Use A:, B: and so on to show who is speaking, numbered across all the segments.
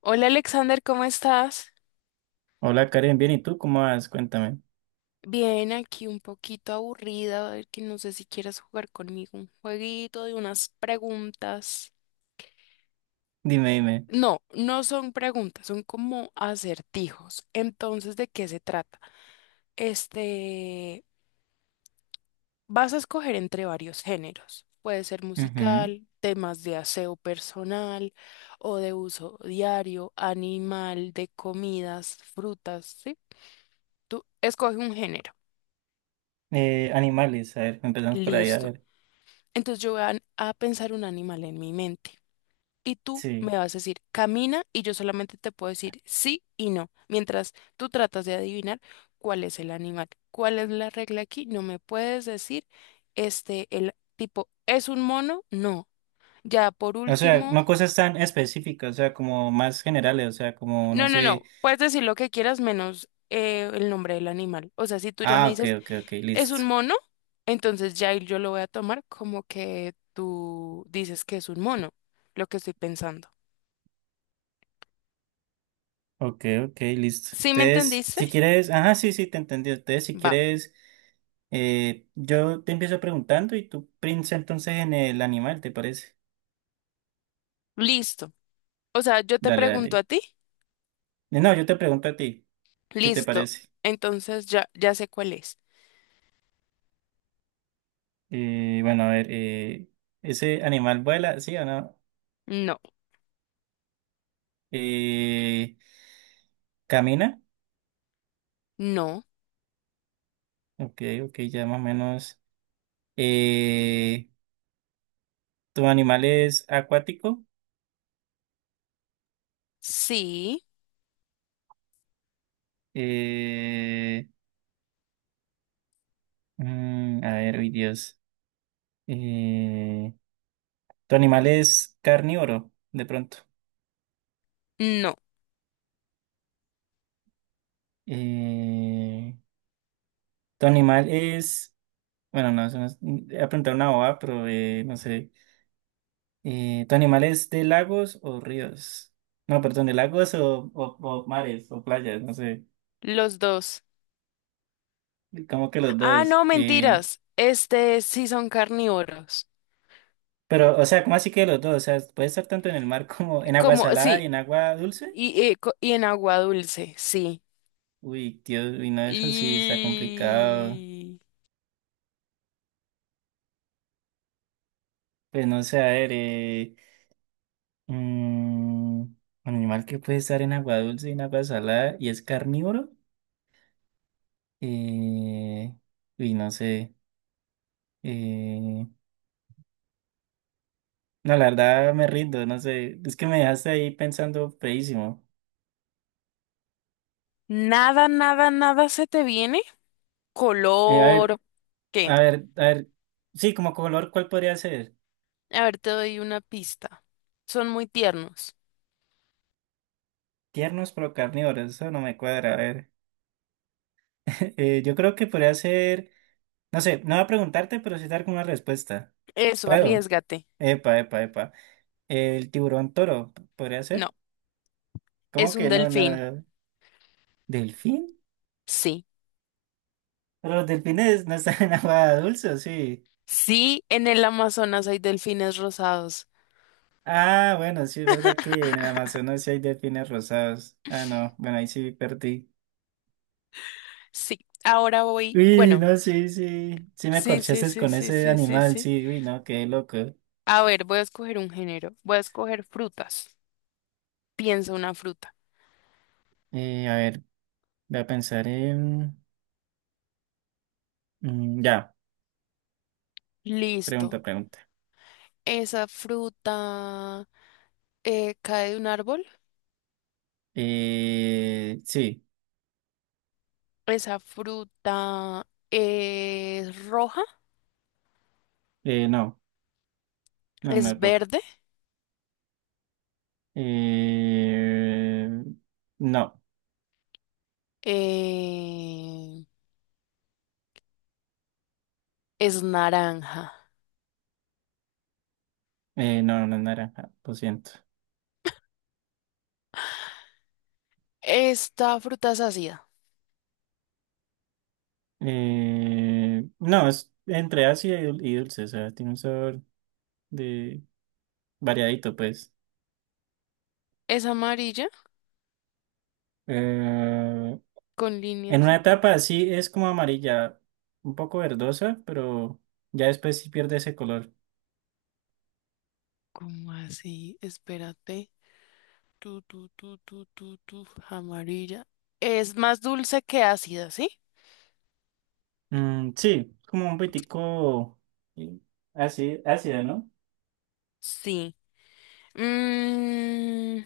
A: Hola Alexander, ¿cómo estás?
B: Hola Karen, bien, ¿y tú cómo vas? Cuéntame.
A: Bien, aquí un poquito aburrida, a ver que no sé si quieres jugar conmigo un jueguito de unas preguntas.
B: Dime, dime.
A: No, no son preguntas, son como acertijos. Entonces, ¿de qué se trata? Este, Vas a escoger entre varios géneros. Puede ser
B: Ujú.
A: musical, temas de aseo personal o de uso diario, animal, de comidas, frutas, ¿sí? Tú escoge un género.
B: Animales, a ver, empezamos por ahí, a
A: Listo.
B: ver.
A: Entonces yo voy a pensar un animal en mi mente y tú
B: Sí.
A: me vas a decir, camina, y yo solamente te puedo decir sí y no, mientras tú tratas de adivinar cuál es el animal. ¿Cuál es la regla aquí? No me puedes decir, el tipo, ¿es un mono? No. Ya por
B: O sea,
A: último,
B: no cosas tan específicas, o sea, como más generales, o sea, como, no
A: no, no,
B: sé.
A: no, puedes decir lo que quieras menos el nombre del animal. O sea, si tú ya me
B: Ah, ok,
A: dices,
B: ok, ok,
A: ¿es un
B: listo.
A: mono? Entonces ya ahí yo lo voy a tomar como que tú dices que es un mono, lo que estoy pensando.
B: Ok, ok, listo.
A: ¿Sí me
B: Entonces,
A: entendiste?
B: si quieres, ajá, sí, sí, te entendí. Entonces, si
A: Va,
B: quieres, yo te empiezo preguntando y tú piensa entonces en el animal, ¿te parece?
A: listo. O sea, yo te
B: Dale,
A: pregunto a
B: dale.
A: ti,
B: No, yo te pregunto a ti, si te
A: listo.
B: parece.
A: Entonces ya, ya sé cuál es.
B: Bueno, a ver, ¿ese animal vuela, sí o no?
A: No,
B: Eh, ¿Camina?
A: no,
B: Ok, ok, ya más o menos. Eh, ¿Tu animal es acuático?
A: sí,
B: Eh, a ver, uy, Dios. Eh, ¿Tu animal es carnívoro, de pronto?
A: no.
B: Eh, ¿Tu animal es... Bueno, no, eso no es- iba a preguntar una bobada, pero no sé. ¿Tu animal es de lagos o ríos? No, perdón, de lagos o mares o playas, no sé.
A: Los dos.
B: Como que los
A: Ah,
B: dos.
A: no, mentiras. Este sí son carnívoros.
B: Pero, o sea, ¿cómo así que los dos? O sea, puede estar tanto en el mar como en agua
A: Como,
B: salada
A: sí,
B: y en agua dulce.
A: y, y en agua dulce, sí.
B: Uy, Dios, uy, no, eso sí está complicado.
A: Y
B: Pues no sé, a ver, un animal que puede estar en agua dulce y en agua salada y es carnívoro. Eh, uy, no sé. Eh, No, la verdad me rindo, no sé, es que me dejaste ahí pensando feísimo.
A: nada, nada, nada se te viene.
B: A ver,
A: Color, ¿qué?
B: a ver, a ver, sí, como color, ¿cuál podría ser?
A: A ver, te doy una pista. Son muy tiernos.
B: Tiernos pero carnívoros, eso no me cuadra, a ver. Yo creo que podría ser, no sé, no voy a preguntarte, pero sí dar como una respuesta.
A: Eso,
B: ¿Puedo?
A: arriesgate.
B: Epa, epa, epa. El tiburón toro, ¿podría
A: No,
B: ser?
A: es
B: ¿Cómo
A: un
B: que no,
A: delfín.
B: nada? ¿Delfín?
A: Sí.
B: Pero los delfines no están en agua dulce, ¿o sí?
A: Sí, en el Amazonas hay delfines rosados.
B: Ah, bueno, sí, es verdad que en el Amazonas sí hay delfines rosados. Ah, no, bueno, ahí sí perdí.
A: Sí. Ahora voy.
B: Uy,
A: Bueno,
B: no, sí, sí, sí me
A: sí, sí,
B: corchaste
A: sí,
B: con
A: sí,
B: ese
A: sí, sí,
B: animal,
A: sí.
B: sí, uy, no, qué loco.
A: A ver, voy a escoger un género. Voy a escoger frutas. Piensa una fruta.
B: A ver, voy a pensar en... ya,
A: Listo.
B: pregunta, pregunta.
A: Esa fruta cae de un árbol.
B: Sí,
A: Esa fruta es roja,
B: no, no
A: es
B: es rojo.
A: verde,
B: Eh, no,
A: eh, es naranja.
B: no, no es naranja, lo siento.
A: Esta fruta es ácida.
B: No, es entre y dulce, o sea, tiene un sabor de... variadito, pues.
A: Es amarilla
B: Eh,
A: con
B: en
A: líneas
B: una
A: y... ah,
B: etapa sí es como amarilla, un poco verdosa, pero ya después sí pierde ese color.
A: ¿cómo así? Espérate. Amarilla. Es más dulce que ácida, ¿sí?
B: Sí, como un poquitico eh, así, ácido, ¿no?
A: Sí. Mm,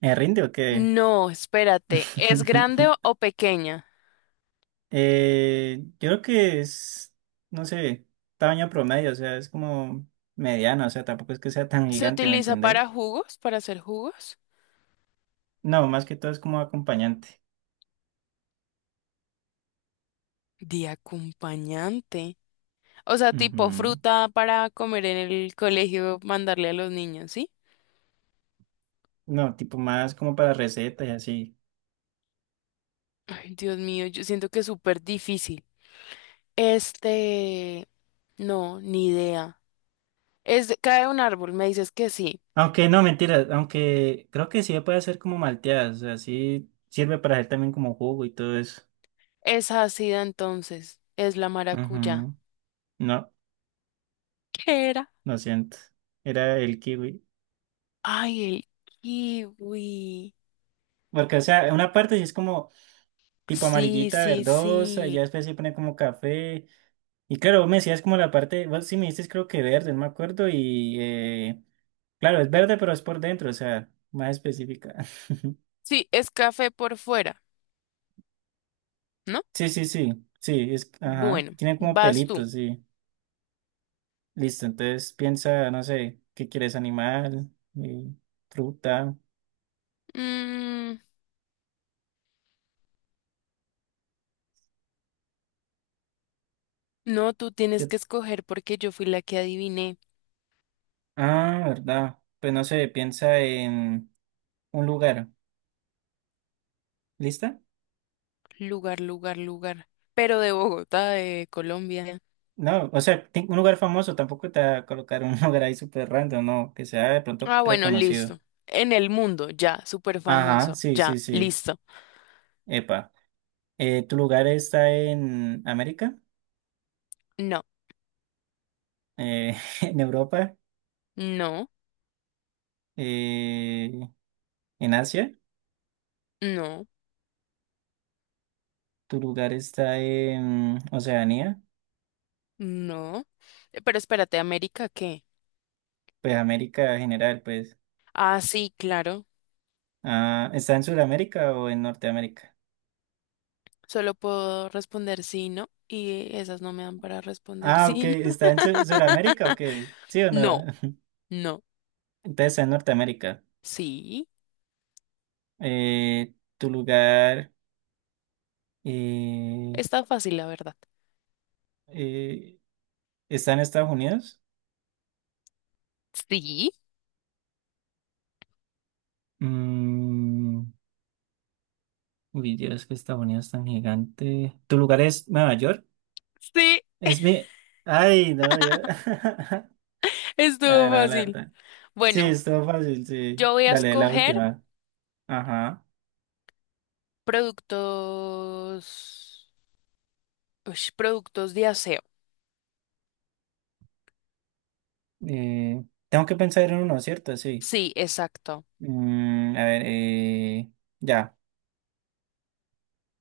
B: ¿Me rinde o qué?
A: no, espérate. ¿Es grande o pequeña?
B: Yo creo que es, no sé, tamaño promedio, o sea, es como mediano, o sea, tampoco es que sea tan
A: ¿Se
B: gigante, ¿me
A: utiliza para
B: entendés?
A: jugos, para hacer jugos?
B: No, más que todo es como acompañante.
A: De acompañante. O sea, tipo
B: Ujú.
A: fruta para comer en el colegio, mandarle a los niños, ¿sí?
B: No, tipo más como para recetas y así.
A: Ay, Dios mío, yo siento que es súper difícil. Este, no, ni idea. Es, de- cae un árbol, me dices que sí.
B: Aunque no, mentira, aunque creo que sí se puede hacer como malteada, o sea, sí sirve para hacer también como jugo y todo eso.
A: Es ácida entonces, es la maracuyá.
B: Ujú. No,
A: ¿Qué era?
B: lo siento, era el kiwi.
A: Ay, el kiwi.
B: Porque, o sea, una parte sí es como tipo
A: Sí,
B: amarillita,
A: sí,
B: verdosa, y
A: sí.
B: ya después se pone como café. Y claro, vos me decías como la parte, vos sí me dices creo que verde, no me acuerdo, y claro, es verde, pero es por dentro, o sea, más específica.
A: Sí, es café por fuera, ¿no?
B: Sí, sí, sí, sí, es, ajá,
A: Bueno,
B: tiene como
A: vas tú.
B: pelitos, sí. Listo, entonces piensa, no sé, ¿qué quieres? Animal, eh, fruta.
A: Mm, no, tú tienes
B: ¿qué-
A: que escoger porque yo fui la que adiviné.
B: Ah, verdad. Pues no sé, piensa en un lugar. ¿Lista?
A: Lugar, lugar, lugar. Pero de Bogotá, de Colombia.
B: No, o sea, un lugar famoso, tampoco te va a colocar un lugar ahí súper random, no, que sea de pronto
A: Ah, bueno,
B: reconocido.
A: listo. En el mundo, ya, súper
B: Ajá,
A: famoso,
B: sí, sí,
A: ya,
B: sí.
A: listo.
B: Epa. ¿Tu lugar está en América?
A: No,
B: Eh, ¿en Europa?
A: no,
B: Eh, ¿En Asia?
A: no,
B: ¿Tu lugar está en Oceanía?
A: no. Pero espérate, ¿América qué?
B: Pues América en general, pues.
A: Ah, sí, claro.
B: Ah, ¿está en Sudamérica o en Norteamérica?
A: Solo puedo responder sí, no. Y esas no me dan para responder
B: Ah, ok,
A: sí, no.
B: ¿está en Sudamérica o qué? ¿Sí o
A: No,
B: no?
A: no,
B: Entonces está en Norteamérica.
A: sí.
B: ¿Tu lugar eh,
A: Está fácil, la verdad.
B: eh, está en Estados Unidos?
A: Sí,
B: Mm, uy, Dios, que Estados Unidos es tan gigante. ¿Tu lugar es Nueva York?
A: sí,
B: Es mi... Ay, no, yo... Ah,
A: estuvo
B: no, la
A: fácil.
B: verdad. Sí,
A: Bueno,
B: estuvo fácil, sí.
A: yo voy a
B: Dale, la
A: escoger
B: última. Ajá.
A: productos, ush, productos de aseo.
B: Eh, tengo que pensar en uno, ¿cierto? Sí.
A: Sí, exacto.
B: A ver, ya,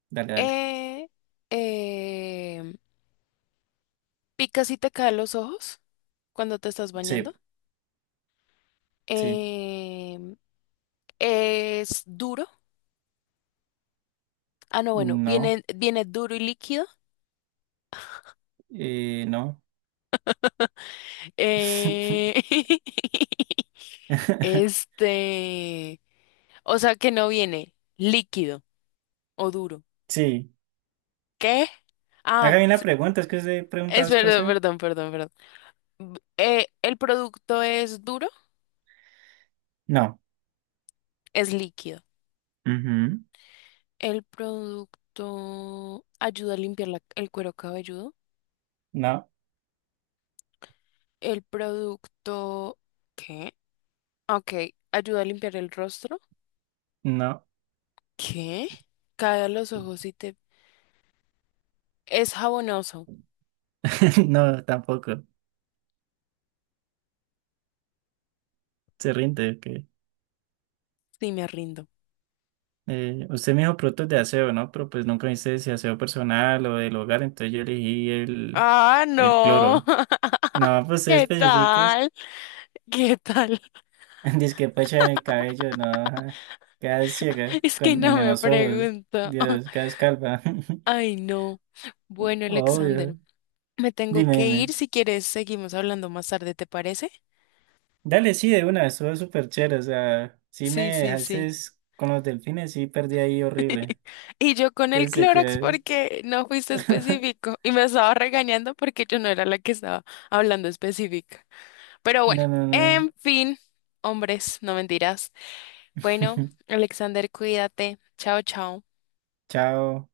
B: dale, dale.
A: Eh, eh, picas y te caen los ojos cuando te estás
B: Sí,
A: bañando.
B: sí.
A: Em, es duro. Ah, no, bueno,
B: No,
A: viene duro y líquido.
B: no.
A: Eh, este, o sea que no viene líquido o duro.
B: Sí.
A: ¿Qué? Ah,
B: Hágame una
A: sí,
B: pregunta, es que usted pregunta
A: es
B: dos
A: verdad,
B: cosas.
A: perdón, perdón, perdón. El producto es duro,
B: No,
A: es líquido.
B: Ujú.
A: El producto ayuda a limpiar el cuero cabelludo.
B: No,
A: El producto... ¿Qué? Ah, ok, ayuda a limpiar el rostro.
B: no,
A: ¿Qué? Cae a los ojos y te... es jabonoso.
B: no, tampoco. Se rinde, que
A: Sí, me rindo.
B: usted me dijo productos de aseo, ¿no? Pero pues nunca me dice si aseo personal o del hogar, entonces yo elegí
A: Ah,
B: el
A: no.
B: cloro. No, pues se
A: ¿Qué
B: especifique.
A: tal? ¿Qué tal?
B: Dice que pecha en el cabello, no. Quedas ciega
A: Es que
B: con,
A: no
B: en
A: me
B: los ojos.
A: pregunto.
B: Dios, quedas calva.
A: Ay, no. Bueno, Alexander,
B: Obvio.
A: me tengo
B: Dime,
A: que ir.
B: dime.
A: Si quieres, seguimos hablando más tarde, ¿te parece?
B: Dale, sí, de una, estuvo súper chévere. O sea, sí
A: Sí,
B: me
A: sí,
B: dejaste
A: sí.
B: con los delfines, sí perdí ahí horrible.
A: Y yo con el
B: Entonces,
A: Clorox
B: que...
A: porque no fuiste específico y me estaba regañando porque yo no era la que estaba hablando específica. Pero bueno,
B: No, no, no.
A: en fin, hombres, no mentiras. Bueno, Alexander, cuídate. Chao, chao.
B: Chao.